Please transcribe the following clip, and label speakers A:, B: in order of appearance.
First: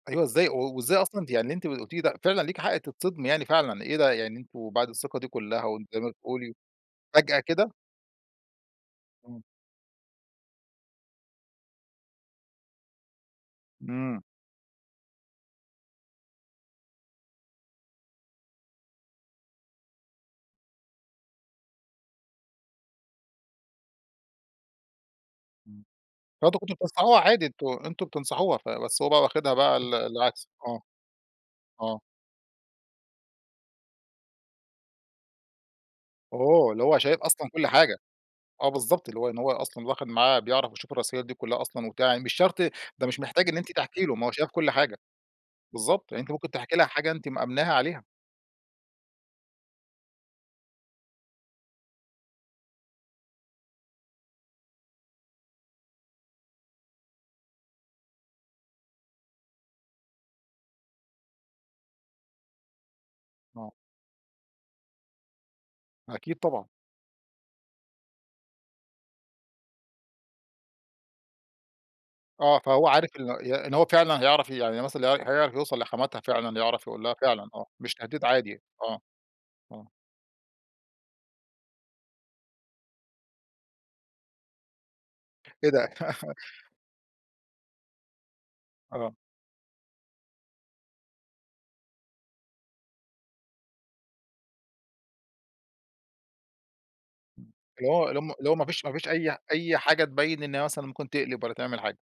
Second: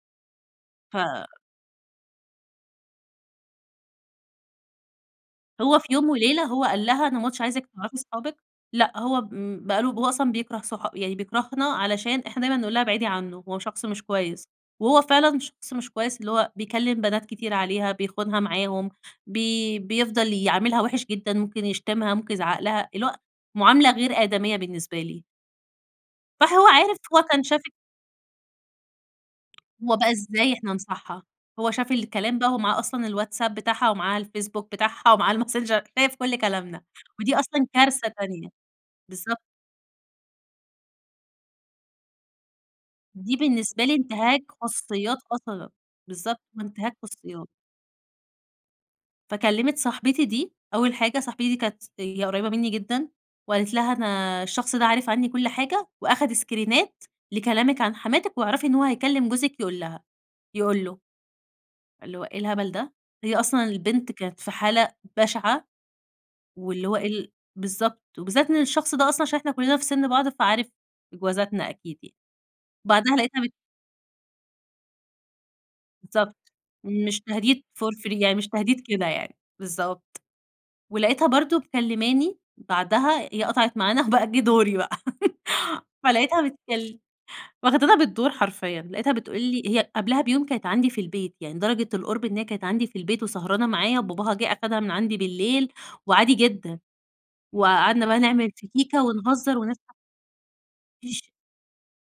A: أيوه إزاي؟ و
B: ف
A: وإزاي أصلًا ده يعني اللي أنتِ ق قُلتيه ده فعلًا ليكِ حَق تتصدمي يعني فعلًا إيه ده؟! يعني أنتم بعد الثقة دي كُلّها
B: هو
A: وأنتِ
B: في
A: زي ما
B: يوم وليلة
A: بتقولي
B: هو قال لها: "أنا ما
A: فجأة
B: عُدتش عايزِك
A: كده!
B: تعرفي اصحابِك." لأ هو
A: آه.
B: بم بقى له ب هو أصلًا بيكره صح يعني بيكرهنا علشان إحنا دايمًا نقول لها ابعدي عنّه هو شخص مش
A: إمم.
B: كويس. وهو فعلًا شخص مش كويس اللي هو بيكلّم بنات كتير عليها، بيخونها معاهم، بي بيفضل يعاملها وِحِش جدًا، ممكن يشتمها، ممكن يزعّق لها، اللي هو مُعاملة غير آدَميّة بالنسبة لي.
A: إمم. هو أنتم
B: فهو
A: كنتوا
B: عارف
A: بتنصحوها
B: هو كان
A: عادي،
B: شاف
A: أنتم أنتم بتنصحوها ف بس هو بقى واخدها بقى ال
B: هو بقى
A: العكس
B: إزاي إحنا
A: آه.
B: ننصحها؟ هو شاف
A: آه.
B: الكلام بقى، هو معاه أصلًا الواتساب بتاعها، ومعاه الفيسبوك بتاعها ومعاه الماسنجر، شايف كل
A: أوه!
B: كلامنا.
A: اللي هو شايف
B: ودي
A: أصلًا كل
B: أصلًا
A: حاجة.
B: كارثة تانية.
A: آه بالضبط. اللي هو إن
B: بالضبط.
A: هو ي أصلًا واخد معاه بيعرف يشوف الرسايل دي كُلّها أصلًا وبتاع يعني مش شرط ده مش
B: دي
A: محتاج إن أنتِ
B: بالنسبة لي
A: تحكي له، ما هو
B: إنتهاك
A: شايف كل حاجة.
B: خصوصيات أصلًا.
A: بالضبط. يعني أنتِ
B: بالضبط.
A: ممكن تحكي لها
B: وإنتهاك
A: حاجة أنتِ
B: خصوصيات.
A: مأمِّناها عليها.
B: فكلِّمت صاحبتي دي، أول حاجة صاحبتي دي كانت س هي قريّبة منّي جدًا وقالت لها: "أنا الشخص ده عارف عنّي كل حاجة وأخِد اسكرينات لكلامِك عن حماتِك واعرفي إن هو هيكلّم جوزِك يقول لها يقول له." اللي هو إيه الهبل ده؟! هي أصلًا
A: آه.
B: البنت كانت في حالة بَشِعَة،
A: أكيد طبعًا.
B: واللي هو إيه ال بالضبط. وبالذات إن الشخص ده أصلًا عشان إحنا كُلّنا في سِن بعض فعارف إجوازاتنا أكيد يعني.
A: آه. فهو عارف
B: بعدها
A: ال
B: لقيتها بت
A: ي إن هو فعلًا هيعرف يعني مثلًا ال هي هيعرف يوصل لحَمَاتها
B: بالضبط.
A: فعلًا، يعرف يقول لها
B: مش
A: فعلًا
B: تهديد
A: آه.
B: for
A: مش
B: free،
A: تهديد
B: يعني مش
A: عادي
B: تهديد
A: آه.
B: كده يعني.
A: آه.
B: بالضبط. ولقيتها برضه مكلِّماني، بعدها هي قطعت معانا، وبقى جِه دوري بقى.
A: إيه ده؟
B: فلقيتها بتكل واخدانا بالدور حرفيًا. لقيتها
A: آه.
B: بتقول لي هي قبلها بيوم كانت عندي في البيت، يعني درجة القُرب إن هي كانت عندي في البيت، وسهرانة معايا وباباها جِه أخدها من عندي بالليل وعادي جدًا.
A: اللي
B: وقعدنا
A: هو
B: بقى
A: اللي هو م اللي
B: نعمل
A: هو ما
B: في
A: فيش ما
B: كيكة
A: فيش أي ح
B: ونهزّر ونضح
A: أي حاجة تبيّن إن هي مثلًا ممكن
B: فيش
A: تقلب والّا تعمل حاجة.